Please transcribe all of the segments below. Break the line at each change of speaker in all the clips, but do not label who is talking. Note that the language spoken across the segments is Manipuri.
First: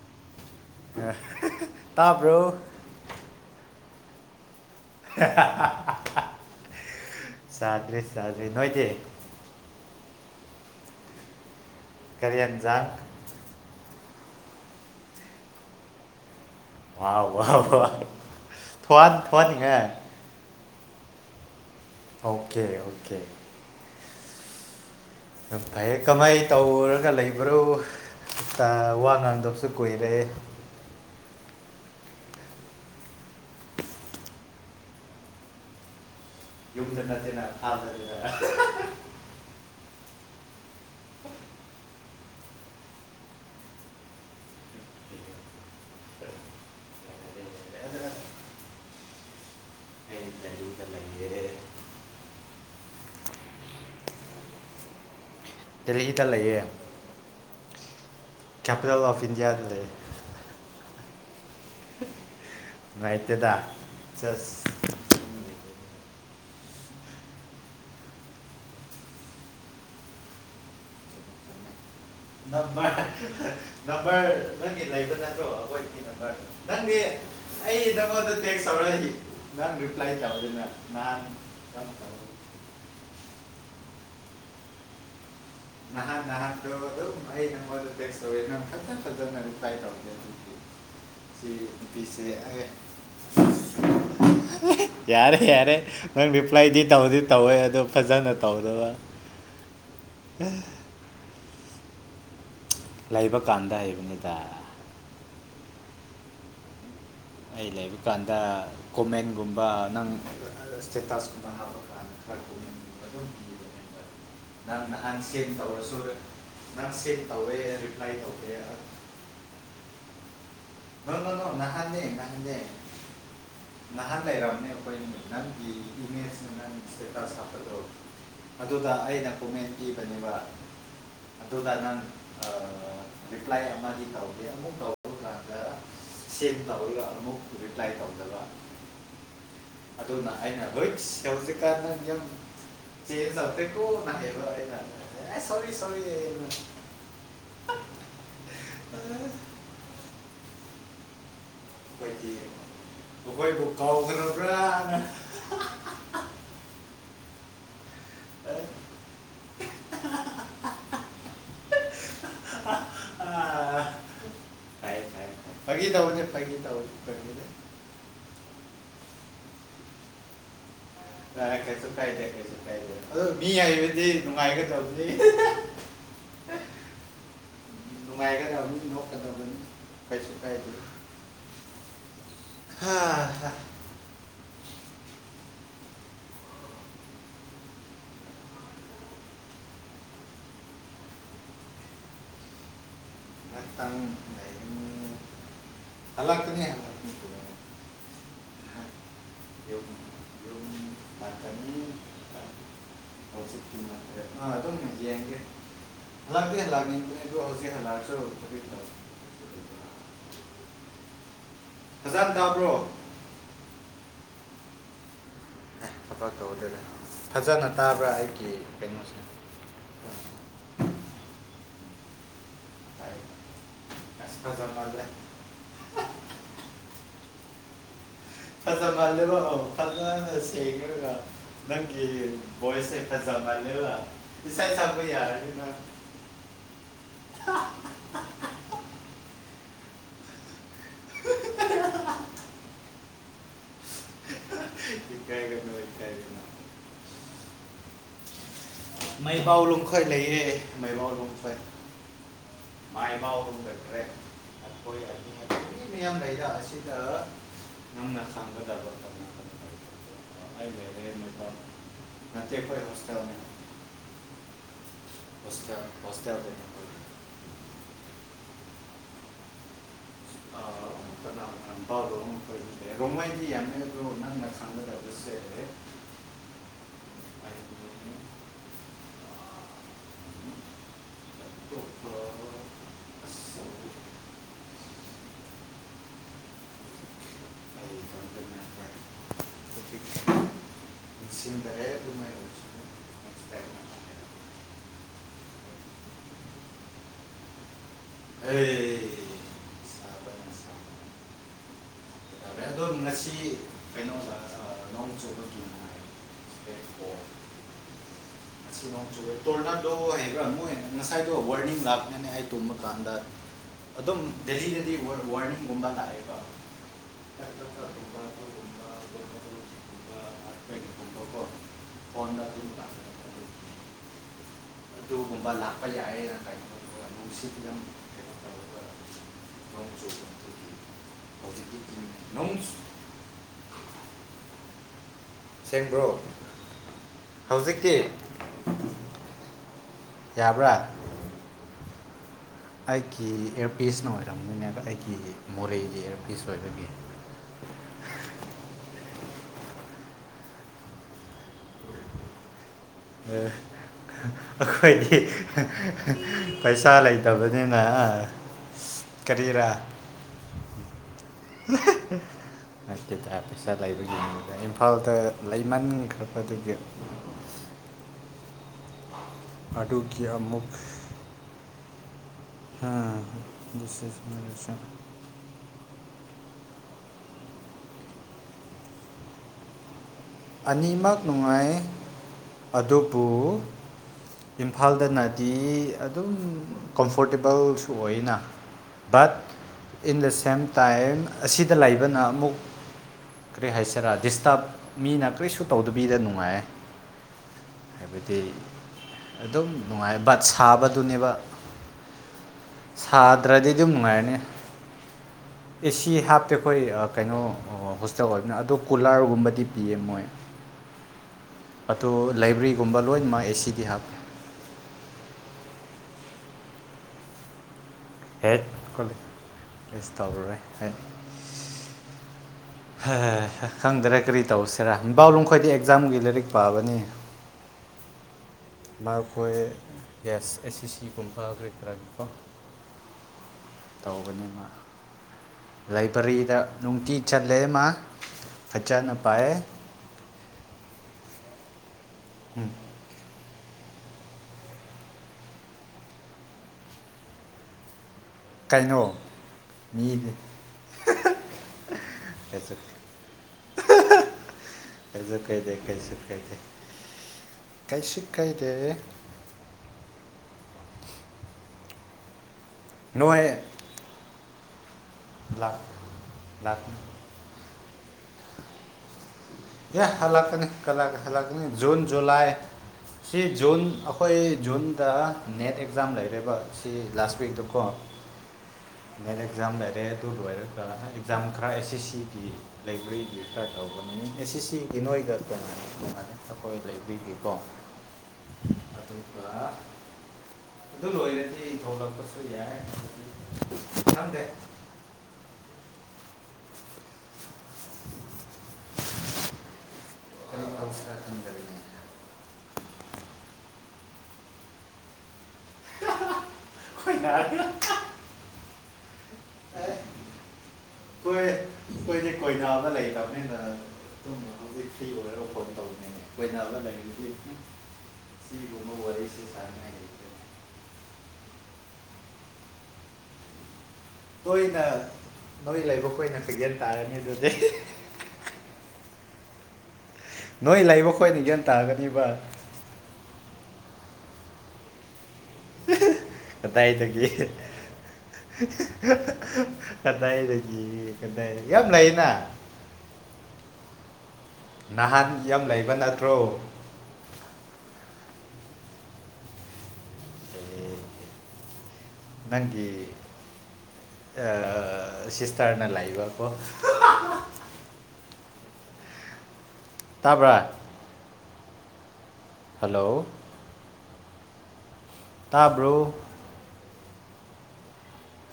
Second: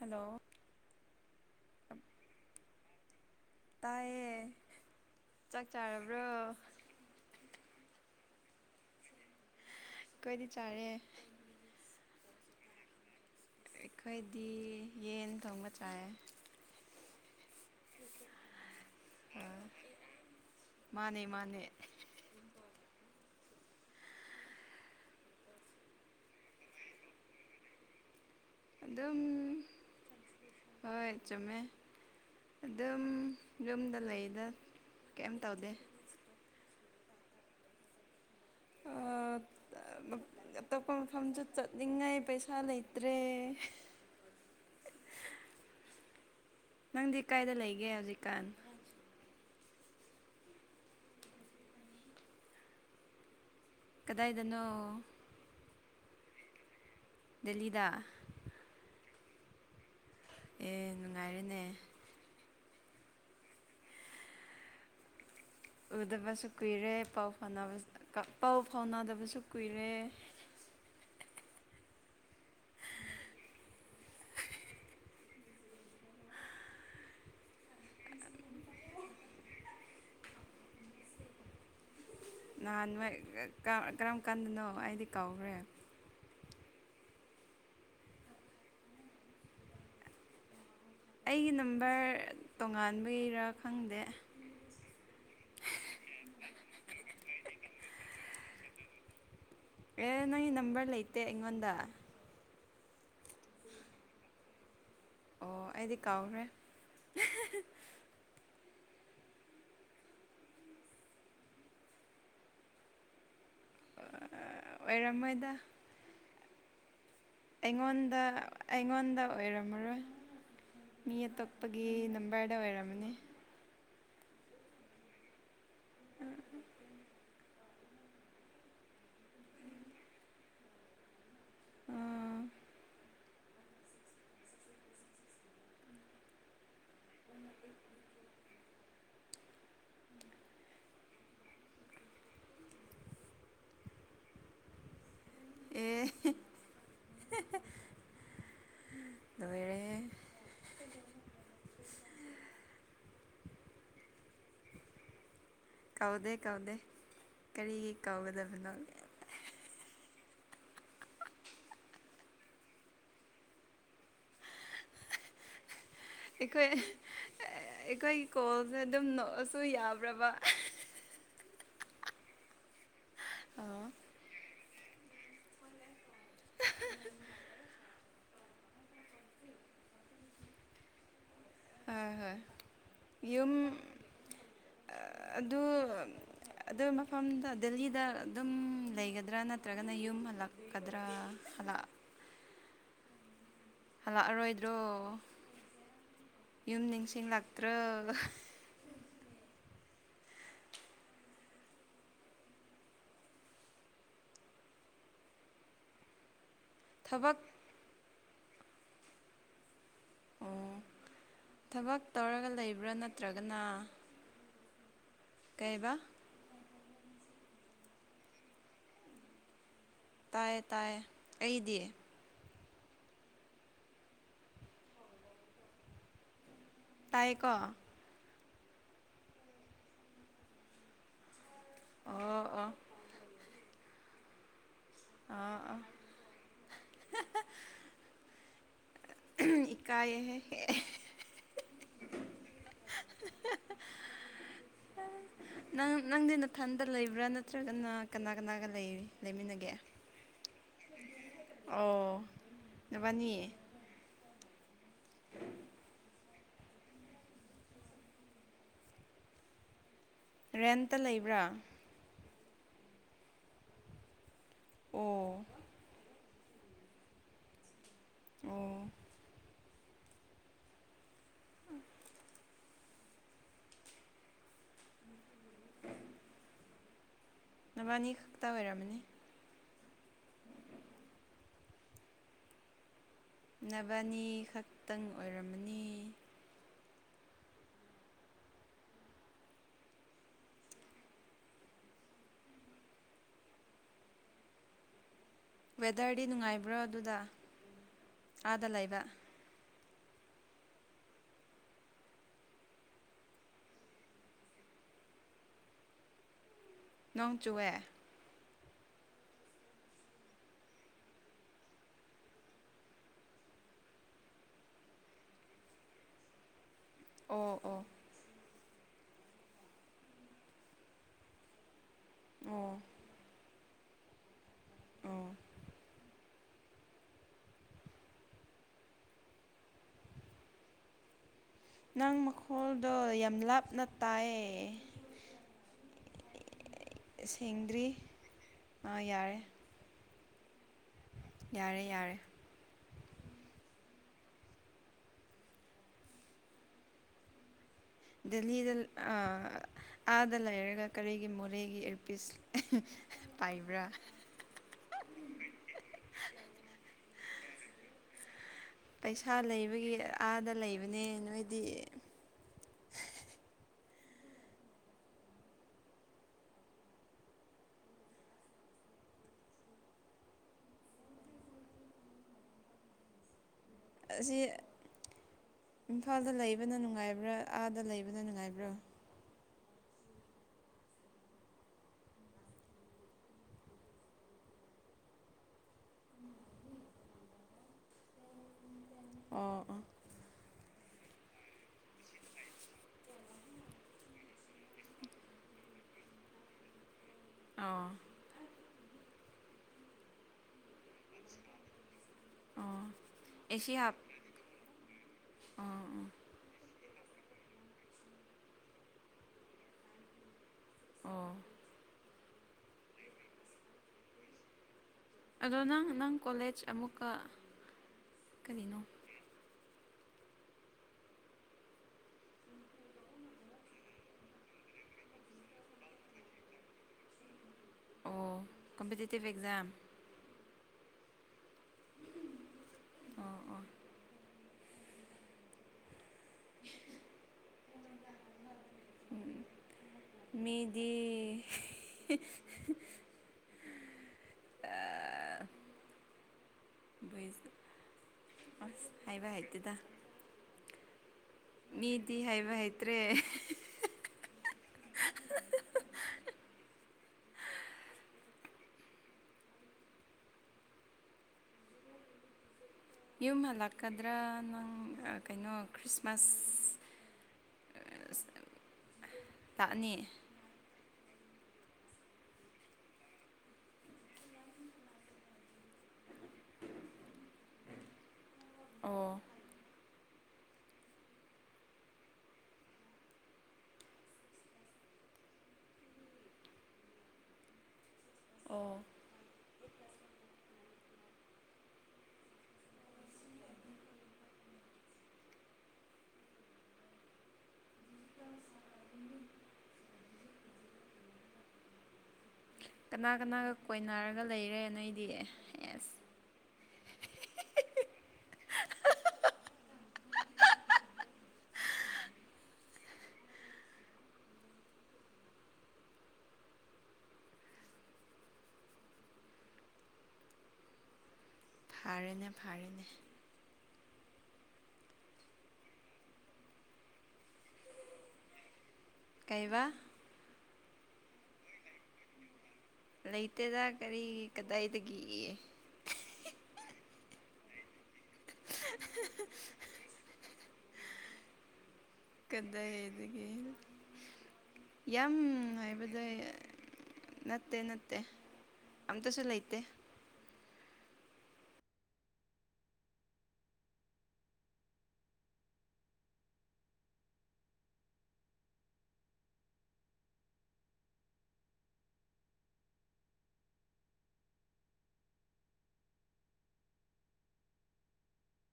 ꯍꯜꯂꯣ
ꯇꯥꯕ꯭ꯔꯣ
ꯇꯥꯏꯌꯦ ꯆꯥꯛ ꯆꯥꯔꯕ꯭ꯔꯣ ꯑꯩꯈꯣꯏꯗꯤ
[inaudible] ꯆꯥꯗ꯭ꯔꯤ ꯆꯥꯗ꯭ꯔꯤ ꯅꯣꯏꯗꯤ
ꯀꯣꯏꯗꯤ ꯆꯥꯔꯦ
ꯀꯔꯤ ꯌꯦꯟꯖꯥꯡ
ꯑꯩꯈꯣꯏꯗꯤ ꯌꯦꯟ ꯊꯣꯡꯕ ꯆꯥꯏ
ꯋꯥ ꯋꯥ ꯋꯥ ꯊꯋ꯭ꯥꯟ
ꯍꯣꯏ
ꯊꯣꯀꯅꯈꯔ꯭ꯦ
ꯃꯥꯅꯦ ꯃꯥꯅꯦ
ꯑꯣꯀꯦ ꯑꯣꯀꯦ ꯎ ꯐꯩꯌꯦ ꯀꯃꯥꯏ ꯇꯧꯔꯒ ꯂꯩꯕ꯭ꯔꯣ ꯇ ꯎ
ꯑꯗꯨꯝ
ꯑꯉꯅꯗꯁ ꯈꯨꯔꯦ
ꯍꯣꯏ ꯆꯨꯝꯃꯦ ꯑꯗꯨꯝ ꯌꯨꯝꯗ ꯂꯩꯗ ꯀꯩꯝ ꯇꯧꯗꯦ
ꯌꯨꯝꯗ ꯅꯠꯇꯦꯅꯥ ꯑꯊꯥꯞꯄ ꯗꯅꯤ
ꯑꯇꯣꯞꯄ ꯃꯐꯝꯁꯨ ꯆꯠꯅꯤꯡꯉꯥꯏ ꯄꯩꯁꯥ ꯂꯩꯇ꯭ꯔꯦ ꯅꯪꯗꯤ ꯀꯥꯏꯗ ꯂꯩꯒꯦ ꯍꯧꯖꯤꯛꯀꯥꯟ
ꯑꯩ ꯗꯦꯜꯂꯤꯗ ꯂꯩꯌꯦ
ꯀꯗꯥꯏꯗꯅꯣ
ꯗꯦꯜꯂꯤ ꯇ ꯂꯩꯌꯦ
ꯂꯤꯗꯥ
ꯀꯦꯄꯤꯇꯜ ꯑꯣꯐ ꯏꯟꯗꯤꯌꯥ ꯗ ꯂꯩ
ꯑꯦ ꯅꯨꯡꯉꯥꯏꯔꯅꯦ
[inaudible] ꯅꯨꯉꯥꯏꯇꯦꯗꯥ ꯆꯁ
ꯎꯗꯕꯁꯨ ꯀꯨꯏꯔꯦ ꯄꯥꯎ ꯐꯥꯎꯅꯕ ꯄꯥꯎ ꯐꯥꯎꯅꯗꯕꯁꯨ ꯀꯨꯏꯔꯦ
ꯅꯝꯕ ꯅꯝꯕꯔ ꯅꯪꯒꯤ ꯂꯩꯕ ꯅꯠꯇ꯭ꯔꯣ ꯑꯩꯈꯣꯏ ꯅꯝꯕꯔ ꯅꯪꯗꯤ ꯑꯩ ꯅꯪꯉꯣꯟꯗ ꯇꯦꯛꯁ ꯇꯧꯔꯛꯗꯤ ꯅꯪ ꯔꯤꯄ꯭ꯂꯥꯏ ꯇꯧꯅꯤꯅ ꯅꯍꯥꯟ
ꯅꯍꯥꯟꯣꯏ ꯀꯔꯝ ꯀꯥꯟꯗꯅꯣ ꯑꯩꯗꯤ ꯀꯧꯈ꯭ꯔꯦ
ꯅꯍ ꯅꯍꯥꯟ ꯇꯣꯩ ꯅꯪ ꯑꯗꯨ ꯇꯁꯦꯅ ꯈ ꯅ ꯇ
ꯑꯩꯒꯤ
ꯁꯤꯒꯤ ꯅꯨꯄꯤꯁꯦ
ꯅꯝꯕꯔ ꯇꯣꯉꯥꯟꯕꯒꯤꯔ ꯈꯪꯗꯦ
ꯌꯥꯔꯦ ꯌꯥꯔꯦ ꯅꯥꯪꯗꯤ ꯑꯦꯄ꯭ꯂꯥꯏꯗꯤ ꯇꯧꯗꯤ ꯇꯧꯋꯦ ꯑꯗꯣ ꯐꯖꯅ ꯇꯧꯔꯒ
ꯑꯦ ꯅꯪ ꯅꯝꯕꯜ ꯂꯥꯏꯇ ꯑꯩꯉꯣꯟꯗ
ꯂꯩꯕ ꯀꯥꯟꯗ ꯍꯩꯕꯅꯤꯗ
ꯑꯣ ꯑꯩꯗꯤ ꯀꯥꯎꯈ꯭ꯔꯦ
ꯑꯩ ꯂꯩꯕ ꯀꯥꯟꯗ ꯀꯣꯃꯦꯟꯒꯨꯝꯕ ꯅꯪ ꯏꯁꯇꯦꯇꯥꯁꯀꯨꯝꯕ ꯍꯥ ꯅꯪꯅ ꯍꯥꯟꯁꯤ
ꯑꯣꯏꯔꯝꯃꯣꯏꯗ
ꯇꯧꯔꯁꯨꯨꯔ ꯅꯪꯁꯦ
ꯑꯩꯉꯣꯟꯗ ꯑꯩꯉꯣꯟꯗ ꯑꯣꯏꯔꯝꯃꯔꯣꯏ
ꯅꯣ
ꯃꯤ
ꯅꯣ ꯅꯣ
ꯑꯇꯣꯞꯄꯒꯤ ꯅꯝꯕꯔꯗ ꯑꯣꯏꯔꯝꯃꯅꯦ
ꯂꯍꯥ ꯂꯩꯔꯅꯦꯈꯣꯏ ꯒꯤ ꯏꯃꯦꯖꯦꯇ ꯁꯥ ꯑꯣ ꯑꯗꯨꯒꯗ ꯑꯩꯅ ꯀꯣꯃꯦꯟ ꯄꯤꯕꯅꯦꯕ ꯗꯣ ꯀꯥꯟꯅꯥꯡ
ꯑꯥ
ꯑ ꯔꯤꯄ꯭ꯂꯥꯏ ꯑꯃꯒꯤ ꯇꯧꯒꯦ ꯑꯃꯨꯛ ꯇꯧꯔ ꯇꯧꯔꯒ ꯑꯃꯨꯛ ꯔꯤꯄ꯭ꯂꯥꯏ ꯇꯧꯖꯕ ꯑꯗꯨꯅ ꯑꯩꯅ ꯍꯧꯖꯤꯛ ꯍꯧꯖꯤꯛꯀꯥꯟꯗ ꯅꯤꯌꯝ ꯆꯦꯟꯖ ꯇꯧꯗ꯭ꯔꯦꯀꯣꯅꯌꯦꯕ ꯑꯩꯅ ꯑꯦ ꯁꯣꯔꯤ
ꯑꯦ
ꯁꯣꯔꯤ ꯑ
ꯂꯣꯏꯔꯦꯍꯦ
ꯈꫭꯏꯗꯤ ꯑꯩꯈꯣꯏꯕꯨ ꯀꯥꯎꯈꯔꯕ꯭ꯔꯅ
ꯀꯥꯎꯗꯦ-ꯀꯥꯎꯗꯦ ꯀꯔꯤꯒꯤ ꯀꯥꯎꯒꯗꯕꯅꯦ
ꯑ ꯀꯥꯏ ꯀꯥꯏ
ꯑꯩꯈꯣꯏ ꯑꯩꯈꯣꯏ ꯀꯣꯜ ꯑꯗꯨ ꯑꯗꯨꯝ ꯅꯣꯛꯑꯁꯨ ꯌꯥꯕ꯭ꯔꯕ
ꯅ ꯀꯩꯁꯨ ꯀꯥꯏꯗꯦ ꯀꯩꯁꯨ ꯀꯥꯏꯗꯦ꯫ ꯑꯗꯣ ꯃꯤ
ꯑꯣ
ꯍꯥꯏꯕꯗꯤ ꯅꯨꯡꯉꯥꯏꯒ ꯒꯗꯕꯅꯤ ꯅꯨꯡꯉꯥꯏꯗꯕꯅꯤ ꯅꯣꯛꯀꯗꯕꯅꯤ ꯀꯩꯁꯨ ꯀꯥꯏꯗꯦ꯫
ꯍꯣꯏ ꯍꯣꯏ ꯌꯨꯝ ꯑꯗꯨ ꯑꯗꯨ ꯃꯐꯝꯗ ꯗꯦꯜꯂꯤꯗ ꯑꯗꯨꯝ ꯂꯩꯒꯗ꯭ꯔꯥ ꯅꯠꯇ꯭ꯔꯒꯅ ꯌꯨꯝ ꯍꯜꯂꯛꯀꯗ꯭ꯔꯥ ꯍꯜꯂꯛ ꯍꯜꯂꯛꯑꯔꯣꯏꯗ꯭ꯔꯣ ꯌꯨꯝ ꯅꯤꯡꯁꯤꯡꯂꯛꯇ꯭ꯔꫭ꯫
[inaudible] ꯂꯥꯛꯅꯤꯡꯕꯅꯦ
ꯊꯕꯛ
ꯑꯗꫭ ꯍꯧꯖꯛꯤ ꯍꯥꯂꯛꯑ [inaudible]
ꯑꯣ ꯊꯕꯛ
ꯐꯖꯅ
ꯇꯧꯔꯒ
ꯇꯥꯕ꯭ꯔꯣ
ꯂꯩꯕ꯭ꯔꯥ ꯅꯠꯇ꯭ꯔꯒꯅ ꯀꯩꯕ
[unintelligible] [inaudible] ꯐꯖꯅ ꯇꯥꯕ꯭ꯔꯥ ꯑꯩꯒꯤ ꯀꯩꯅꯣꯁꯦ꯫
ꯇꯥꯏ ꯇꯥꯏ ꯑꯩꯗꯤ
ꯇꯥꯏ ꯇꯥꯏ ꯑꯁ ꯐꯖꯃꯜꯂꯦ꯫
ꯇꯥꯌꯦꯀꯣ꯫
ꯐꯖꯃꯜꯂꯦꯕ ꯐꯖꯅ ꯁꯦꯡꯑꯒ ꯅꯪꯒꯤ
ꯑꯣ ꯑꯣ
ꯚꯣꯏꯁꯁꯦ ꯐꯖꯃꯜꯂꯦꯕ꯫ [inaudible] [unintelligible] ꯄ ꯌꯥꯔꯅꯤ
ꯑꯥ ꯑꯥ
ꯅꯪ--꫰
ꯀꯥꯏꯌꯦꯍꯦ꯫
ꯏꯀꯥꯏꯒꯅꯨ
ꯅꯪ ꯅꯪꯗꯤ
ꯏꯀꯥꯏꯒꯅꯨ
ꯅꯊꯟꯗ ꯂꯩꯕ꯭ꯔꯥ ꯅꯠꯇ꯭ꯔꯒꯅ ꯀꯅꯥ ꯀꯅꯥꯒ ꯂꯩ
ꯃꯩ ꯄꯥꯎ
ꯂꯩꯃꯤꯟꯅꯒꯦ
ꯂꯨꯝ ꯈꫭꯏ ꯂꯩꯌꯦ
ꯑꯣ
[unintelligible] [inaudible]
ꯅꯕꯥꯅꯤ
ꯃꯥꯏꯃꯥꯎꯒꯨꯝꯅꯈ꯭ꯔꯦ ꯈꫭꯏ ꯑꯅꯤ ꯃꯤ ꯌꯥꯝ ꯂꯩ ꯑꯁꯤ ꯑꯁꯤꯗ ꯅꯪꯅ ꯈꯡꯒꯗꯕ ꯀꯅꯥ‌ꯀꯅꯥ ꯂꯩ
ꯔꯦꯟꯇ ꯂꯩꯕ꯭ꯔꯥ꯫
ꯅꯠꯇꯦ ꯈꯣꯏ ꯍꯣꯁꯇꯦꯜꯅꯦ
ꯑꯣ
ꯍꯣꯁꯇꯦꯜ ꯍꯣꯁ [unintelligible]
ꯑꯣ
ꯑ ꯀꯅꯥ ꯄ [unintelligible] ꯔꯣꯃꯩꯗꯤ ꯌꯥꯝꯃꯦ ꯑꯗꯨ ꯅꯪꯅ ꯈꯪꯅꯗꯕꯁꯦ
[inaudible] ꯅꯕꯥꯟꯅꯤ ꯈꯛꯇ ꯑꯣꯏꯔꯝꯃꯅꯤ꯫
ꯣ [unintelligible]
ꯇꯪ ꯑꯣꯏꯔꯝꯃꯅꯤ ꯋꯦꯗꯔꯗꯤ ꯅꯨꯡꯉꯥꯏꯕ꯭ꯔꯣ ꯑꯗꯨꯗ ꯑꯗ ꯂꯩꯕ
ꯑꯗꯨꯝ ꯉꯁꯤ ꯀꯩꯅꯣ ꯅꯨꯡꯉꯥꯏ
ꯅꯣꯡ ꯆꯨꯋꯦ
ꯉꯁꯤ ꯅꯣꯡ ꯆꯨꯋꯦ ꯇꯣꯔꯅꯥꯗꯣ ꯍꯕ꯭ꯔꯥ ꯃꯣꯏ ꯉꯁꯥꯏꯗꯣ ꯋꯥꯔꯅꯤꯡ ꯂꯥꯛꯄꯅꯤ ꯑꯩ ꯇꯨꯝꯕ ꯀꯥꯟꯗ ꯑꯗꯨꯝ ꯗꯦꯜꯂꯤꯗꯦꯗꯤ ꯋꯥ ꯋꯥꯔꯅꯤꯡꯒꯨꯝꯕ ꯂꯥꯛꯑꯦꯀꯣ
ꯑꯣ ꯑꯣ
[unintelligible] ꯑꯥꯔꯠꯀ꯭ꯋꯦꯛ ꯀꯨꯝꯕꯀꯣ ꯐꯣꯟꯗꯁꯨ
ꯑꯣ
[unintelligible]
ꯑꯣ
ꯑꯗꯨꯒꯨꯝꯕ ꯂꯥꯛꯄ ꯌꯥꯏꯌꯦꯅ [unintelligible] ꯅꯨꯡꯁꯤꯠꯅ [unintelligible] ꯀꯩꯅꯣ ꯇꯧꯔꯒ ꯅꯣꯡ ꯆꯨ [unintelligible]
ꯅꯪ
ꯏꯪꯉꯦ ꯅꯣꯡ
ꯃꯈꯣꯜꯗꯣ ꯌꯥꯝ ꯂꯥꯞꯅ ꯇꯥꯌꯦ
ꯕ꯭ꯔꯣ
ꯁꯦꯡꯗ꯭ꯔꯤ ꯑ ꯌꯥꯔꯦ
ꯌꯥꯕ꯭ꯔꯥ
ꯌꯥꯔꯦ ꯌꯥꯔꯦ
ꯑꯩꯀꯤ ꯏꯌꯥꯔꯄꯤꯁꯅ ꯑꯣꯏꯔꯝꯅꯤꯕ ꯑꯩꯒꯤ ꯃꯣꯔꯦꯒꯤ ꯏꯌꯔꯄꯤꯁ ꯑꯣꯏꯕꯒꯤ
ꯗꯦꯜꯂꯤꯗ ꯑꯥ ꯑꯥꯗ ꯂꯩꯔꯒ ꯀꯔꯤꯒꯤ ꯃꯣꯔꯦꯒꯤ ꯑꯦꯔꯄꯤꯁ [unintelligible]
ꯑꯥ ꯑꯈꯣꯏꯗꯤ ꯄꯩꯁꯥ ꯂꯩ ꯗꯕꯅꯤꯅ
ꯄꯩꯁꯥ ꯂꯩꯕꯒꯤ ꯑꯥꯗ ꯂꯩꯕꯅꯦ ꯅꯣꯏ
ꯅꯠꯇꯦ ꯊꯄꯤꯁ [unintelligible] ꯂꯩꯕꯒꯤ ꯑꯗꯨꯗ ꯏꯝꯐꯥꯜꯗ ꯂꯩꯃꯟꯈ꯭ꯔꯄ ꯗꯨꯒꯤ ꯑꯗꯨꯒꯤ ꯑꯃꯨꯛ ꯕꯤꯁꯦꯁ
ꯑꯁꯤ
ꯃꯔ [unintelligible]
ꯏꯝꯐꯥꯜꯗ ꯂꯩꯕꯅ ꯅꯨꯡꯉꯥꯏꯕ꯭ꯔꯥ ꯑꯥꯗ ꯂꯩꯕꯅ ꯅꯨꯡꯉꯥꯏꯕ꯭ꯔꯣ
ꯑꯅꯤꯃꯛ ꯅꯨꯡꯉꯥꯏ ꯑꯗꯨꯕꯨ ꯏꯝꯐꯥꯜꯗꯅꯗꯤ ꯑꯗꯨꯝ ꯀꯣꯝꯐꯣꯔꯇꯦꯕꯜꯁꯨ ꯑꯣꯏꯌꯦꯅ꯫ ꯕꯠ
ꯑꯣ ꯑꯣ
ꯏꯟ ꯗꯥ ꯁꯦꯝ ꯇꯥꯏꯝ ꯑꯁꯤꯗ ꯂꯩꯕꯅ ꯑꯃꯨꯛ ꯀꯔꯤ ꯍꯥꯏꯁꯤꯔꯥ ꯗꯤꯁꯇꯕ ꯃꯤꯅ ꯀꯔꯤꯁꯨ ꯇꯧꯗꯕꯤꯗ ꯅꯨꯡꯉꯥꯏꯌꯦ
ꯑꯣ
ꯍꯥꯏꯕꯗꯤ ꯑꯗꯨꯝ ꯅꯨꯡꯉꯥꯏ ꯕꯠ ꯁꯥꯕꯗꯨꯅꯦꯕ
ꯑꯣ
ꯁꯥꯗ꯭ꯔꯗꯤ
ꯑꯦꯁꯤ
ꯑꯗꯨꯝ
ꯍꯥꯞ
ꯅꯨꯡꯉꯥꯏꯔꯅꯤ
ꯑꯣ ꯑꯣ
ꯑꯦꯁꯤ ꯍꯥꯞꯇꯦ ꯑꯩꯈꯣꯏ ꯑꯥ ꯀꯩꯅꯣ ꯍꯣꯁꯇꯦꯜ ꯑꯣꯏꯕꯅ ꯑꯗꯣ ꯀꯨꯂꯥꯔꯒꯨꯝꯕꯗꯤ ꯄꯤꯑꯦꯝ ꯃꯣꯏ
ꯑꯣ
ꯑꯗꯨ ꯂꯥꯏꯕ꯭ꯔꯤꯒꯨꯝꯕ ꯂꯣꯏꯅꯃꯛ ꯑꯦꯁꯤꯗꯤ ꯍꯥꯞꯄꯦ
ꯑꯗꯣ ꯅꯪ ꯅꯪ ꯀꯣꯂꯦꯖ ꯑꯃꯨꯛꯀ
ꯍꯦꯠ
ꯀꯔꯤꯅꯣ
ꯀꯣꯂꯤꯛ ꯃꯤꯁ ꯇꯧꯔꯨꯔꯣꯏ ꯍꯥꯏ ꯈꯪꯗꯔꯦ ꯀꯔꯤ ꯇꯧꯁꯤꯔꯥ ꯕꯥꯎꯂꯨꯝꯈꯣꯏꯗꯤ ꯑꯦꯛꯖꯥꯝꯒꯤ ꯂꯥꯏꯔꯤꯛ ꯄꯥꯕꯅꯤ
ꯑꯣ ꯀꯝꯄꯤꯇꯤꯇꯤꯞ
ꯃꯥꯈꯣꯏ
ꯑꯦꯛꯖꯥꯝ
ꯌꯦꯁ ꯑꯦꯁ ꯑꯦ ꯁꯤꯒꯨꯝꯕ ꯀ꯭ꯔꯤꯈꯔꯥꯒꯤꯀꯣ
ꯑꯣ ꯑꯣ
ꯇꯧꯕꯅꯤ ꯃꯥ ꯂꯥꯏ ꯄꯔꯤꯗ ꯅꯨꯡꯇꯤ ꯆꯠꯂꯦ ꯃꯥ ꯐꯆꯥꯅ ꯄꯥꯏ
[unintelligible]
ꯎꯝ
ꯑꯥ ꯕꯦꯖ
ꯀꯩꯅꯣ ꯃꯤꯗꯤ
ꯃꯤꯗꯤ ꯍꯥꯏꯕ
ꯀꯩꯁꯨ
ꯍꯩꯇ꯭ꯔꯦ
ꯀꯩꯖꯨ ꯀꯩꯗꯦ ꯀꯩꯁꯨ ꯀꯩꯗꯦ ꯀꯩꯁꯨ ꯀꯥꯏꯗꯦ
ꯌꯨꯝ ꯍꯜꯂꯛꯀꯗ꯭ꯔꯥ ꯅꯪ ꯀꯩꯅꯣ
ꯂꯥꯛ
ꯈ꯭ꯔꯤꯁꯃꯥꯁ
ꯂꯥꯛ
[inaudible]
ꯌꯥ ꯍꯜꯂꯛꯀꯅꯤ ꯍꯜꯂꯛꯀꯅꯤ ꯖꯨꯟ ꯖꯨꯂꯥꯏ ꯁꯤ ꯖꯨꯟ ꯑꯩꯈꯣꯏ ꯖꯨꯟꯗ ꯅꯦꯠ ꯑꯦꯛꯖꯥꯝ ꯂꯩꯔꯦꯕ ꯁꯤ ꯂꯥꯁ ꯋꯤꯛꯇꯛꯇꯀꯣ
ꯑꯣ
ꯅꯦꯠ ꯑꯦꯛꯖꯥꯝ ꯂꯩ ꯗꯦ ꯑꯗꯨ ꯂꯣꯏꯔꯒ ꯑꯦꯛꯖꯥꯝ ꯈꯔ ꯑꯦꯁ ꯑꯦꯁ ꯁꯤꯒꯤꯗꯤ ꯂꯩꯕ꯭ꯔꯦꯔꯤꯒꯤ ꯈꯔ ꯇꯧꯕꯅꯤ ꯑꯦ ꯁꯤ ꯁꯤꯒꯤ ꯅꯣꯏꯗ ꯀꯦ ꯑꯩꯈꯣꯏ ꯂꯩꯕꯤꯒꯦꯀꯣ
ꯑꯣ
ꯑꯗꯨꯒꯥ ꯑꯗꯨ ꯂꯣꯏꯔꯗꯤ ꯊꯣꯛꯂꯛꯄꯁꯨ ꯌꯥꯏ ꯈꯪꯗꯦ ꯀꯔꯦ ꯇꯧꯁꯦꯔꯥ ꯈꯪꯗꯔꯦꯅꯦ
ꯀꯅꯥ ꯀꯅꯥꯒ ꯀꯣꯏꯅꯔꯒ ꯂꯩꯔꯦ ꯅꯣꯏꯗꯤ
ꯍꯣꯏ ꯉ ꯑꯦ ꯑꯩꯈꯣꯏꯗꯤ ꯀꯣꯏꯅꯥꯜꯗ ꯂꯩꯗꯕꯅꯤꯅ ꯍꯧꯖꯤꯛ ꯐ꯭ꯔꯤ ꯑꯣꯏꯔꯒ ꯐꯣꯟ ꯇꯧꯕꯅꯤꯅꯦ ꯀꯣꯏꯅꯥꯜꯗ ꯂꯩꯔꯤꯗꯤ ꯁꯤꯒꯨꯝꯕ ꯋꯥꯔꯤ ꯁꯤ ꯁꯥꯟꯅꯉꯥꯏ ꯂꯩ
ꯐꯥꯔꯦꯅꯦ ꯐꯥꯔꯦꯅꯦ
ꯇꯣꯏꯅ ꯅꯣꯏ ꯂꯩꯕ ꯀꯣꯏꯅ ꯄꯤꯒꯦꯜ ꯇꯥꯔꯅꯤ ꯑꯗꯨꯗꯤ
ꯀꯥꯏꯕ
ꯅꯣꯏ ꯂꯩꯕ ꯈꯣꯠꯅ [unintelligible] ꯇꯥꯒꯅꯤꯕ
ꯂꯩꯇꯗ ꯀꯔꯤ ꯀꯗꯥꯏ ꯗ ꯒꯤ
ꯀꯗꯥꯏ ꯆꯒ ꯀꯗꯥꯏ ꯇ ꯀꯗꯥ
ꯀꯗꯥꯏꯗꯒꯤ ꯌꯥꯝ
ꯅꯍꯥꯟ ꯌꯥꯝ ꯂꯩꯕ
ꯍꯥꯏꯕꯗ
ꯅꯠꯇ꯭ꯔꯣ
ꯅꯠꯇꯦ ꯅꯠꯇꯦ ꯑ ꯇꯁꯨ ꯂꯩꯇꯦ
ꯅꯪꯒꯤ ꯁꯤꯁꯇꯔꯅ ꯂꯕꯀꯣ ꯇꯥꯕ꯭ꯔ ꯍꯂꯣ ꯇꯥꯕ꯭ꯔꯣ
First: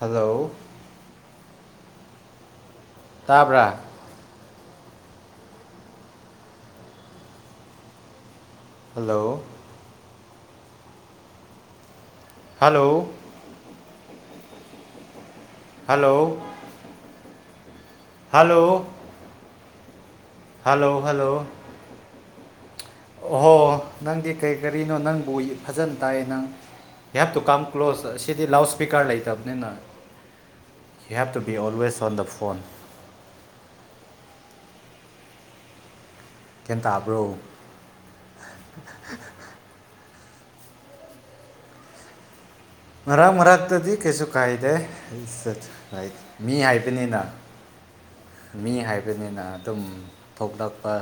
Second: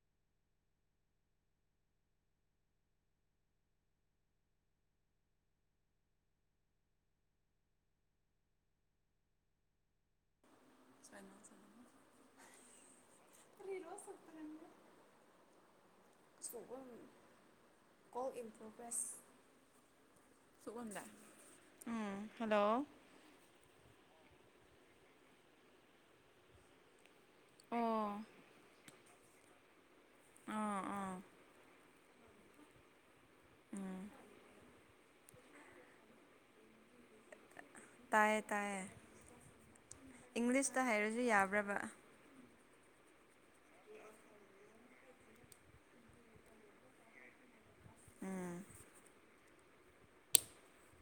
ꯍꯜꯂꯣ ꯇꯥꯕ꯭ꯔ ꯍꯜꯂꯣ
ꯆꯉꯣ [inaudible]
ꯍꯂꯣ
ꯁꯄꯔꯒ
hello
[inaudible] ꯁꯒ [inaudible] call
hello
in progress
hello
[unintelligible]
hello
ꯎꯝ ꯍꯜꯂꯣ
ꯑꯣꯍꯣ ꯅꯪꯗꯤ ꯀꯔꯤ ꯀꯔꯤꯅꯣ ꯅꯪꯕꯨ ꯐꯖꯅ ꯇꯥꯏꯌꯦ ꯅꯪ ꯍꯦ ꯇꯨ ꯀꯝ ꯀ
ꯑꯣ
ꯀ꯭ꯂꯣꯖ ꯑꯁꯤꯗꯤ ꯂꯥꯎꯑꯣꯁꯄꯤꯀꯔ ꯂ ꯇꯕꯅꯤꯅ
ꯑꯥ ꯑꯥ
he help to be always on the phone
ꯎꯝ
ꯒꯌ꯭ꯥꯟ ꯇꯥꯕ꯭ꯔꯣ
ꯇꯌꯦ ꯇꯥꯏꯌꯦ ꯏꯪꯂꯤꯁꯇ ꯍꯥꯏꯩꯔꯁꯨ ꯌꯥꯕ꯭ꯔꯕ
ꯃꯔꯥꯛ ꯃꯔꯥꯛꯇꯗꯤ ꯀꯩꯁꯨ ꯀꯥꯏꯗꯦ ꯃꯤ ꯍꯥꯏꯕꯅꯤꯅ
ꯎꯝ
ꯃꯤ ꯍꯥꯏꯕꯅꯤꯅ ꯑꯗꯨꯝ ꯊꯣꯛꯂꯛꯄ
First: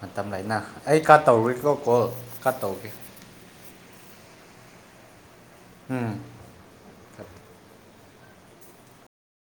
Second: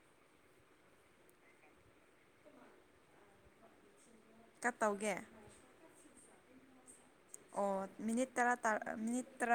ꯃꯇꯝ ꯂꯩꯅ ꯑꯩ ꯀꯥ ꯇꯧꯔꯨꯔꯤꯀꯣ ꯀꯣꯜ ꯀ ꯇꯧꯒꯦ
ꯀꯠ ꯇꯧꯒꯦ
ꯎꯝ
ꯑꯣ ꯃꯤꯅꯤꯠ ꯇꯔꯥ ꯇ ꯃꯤꯅꯤꯠ ꯇꯔꯥ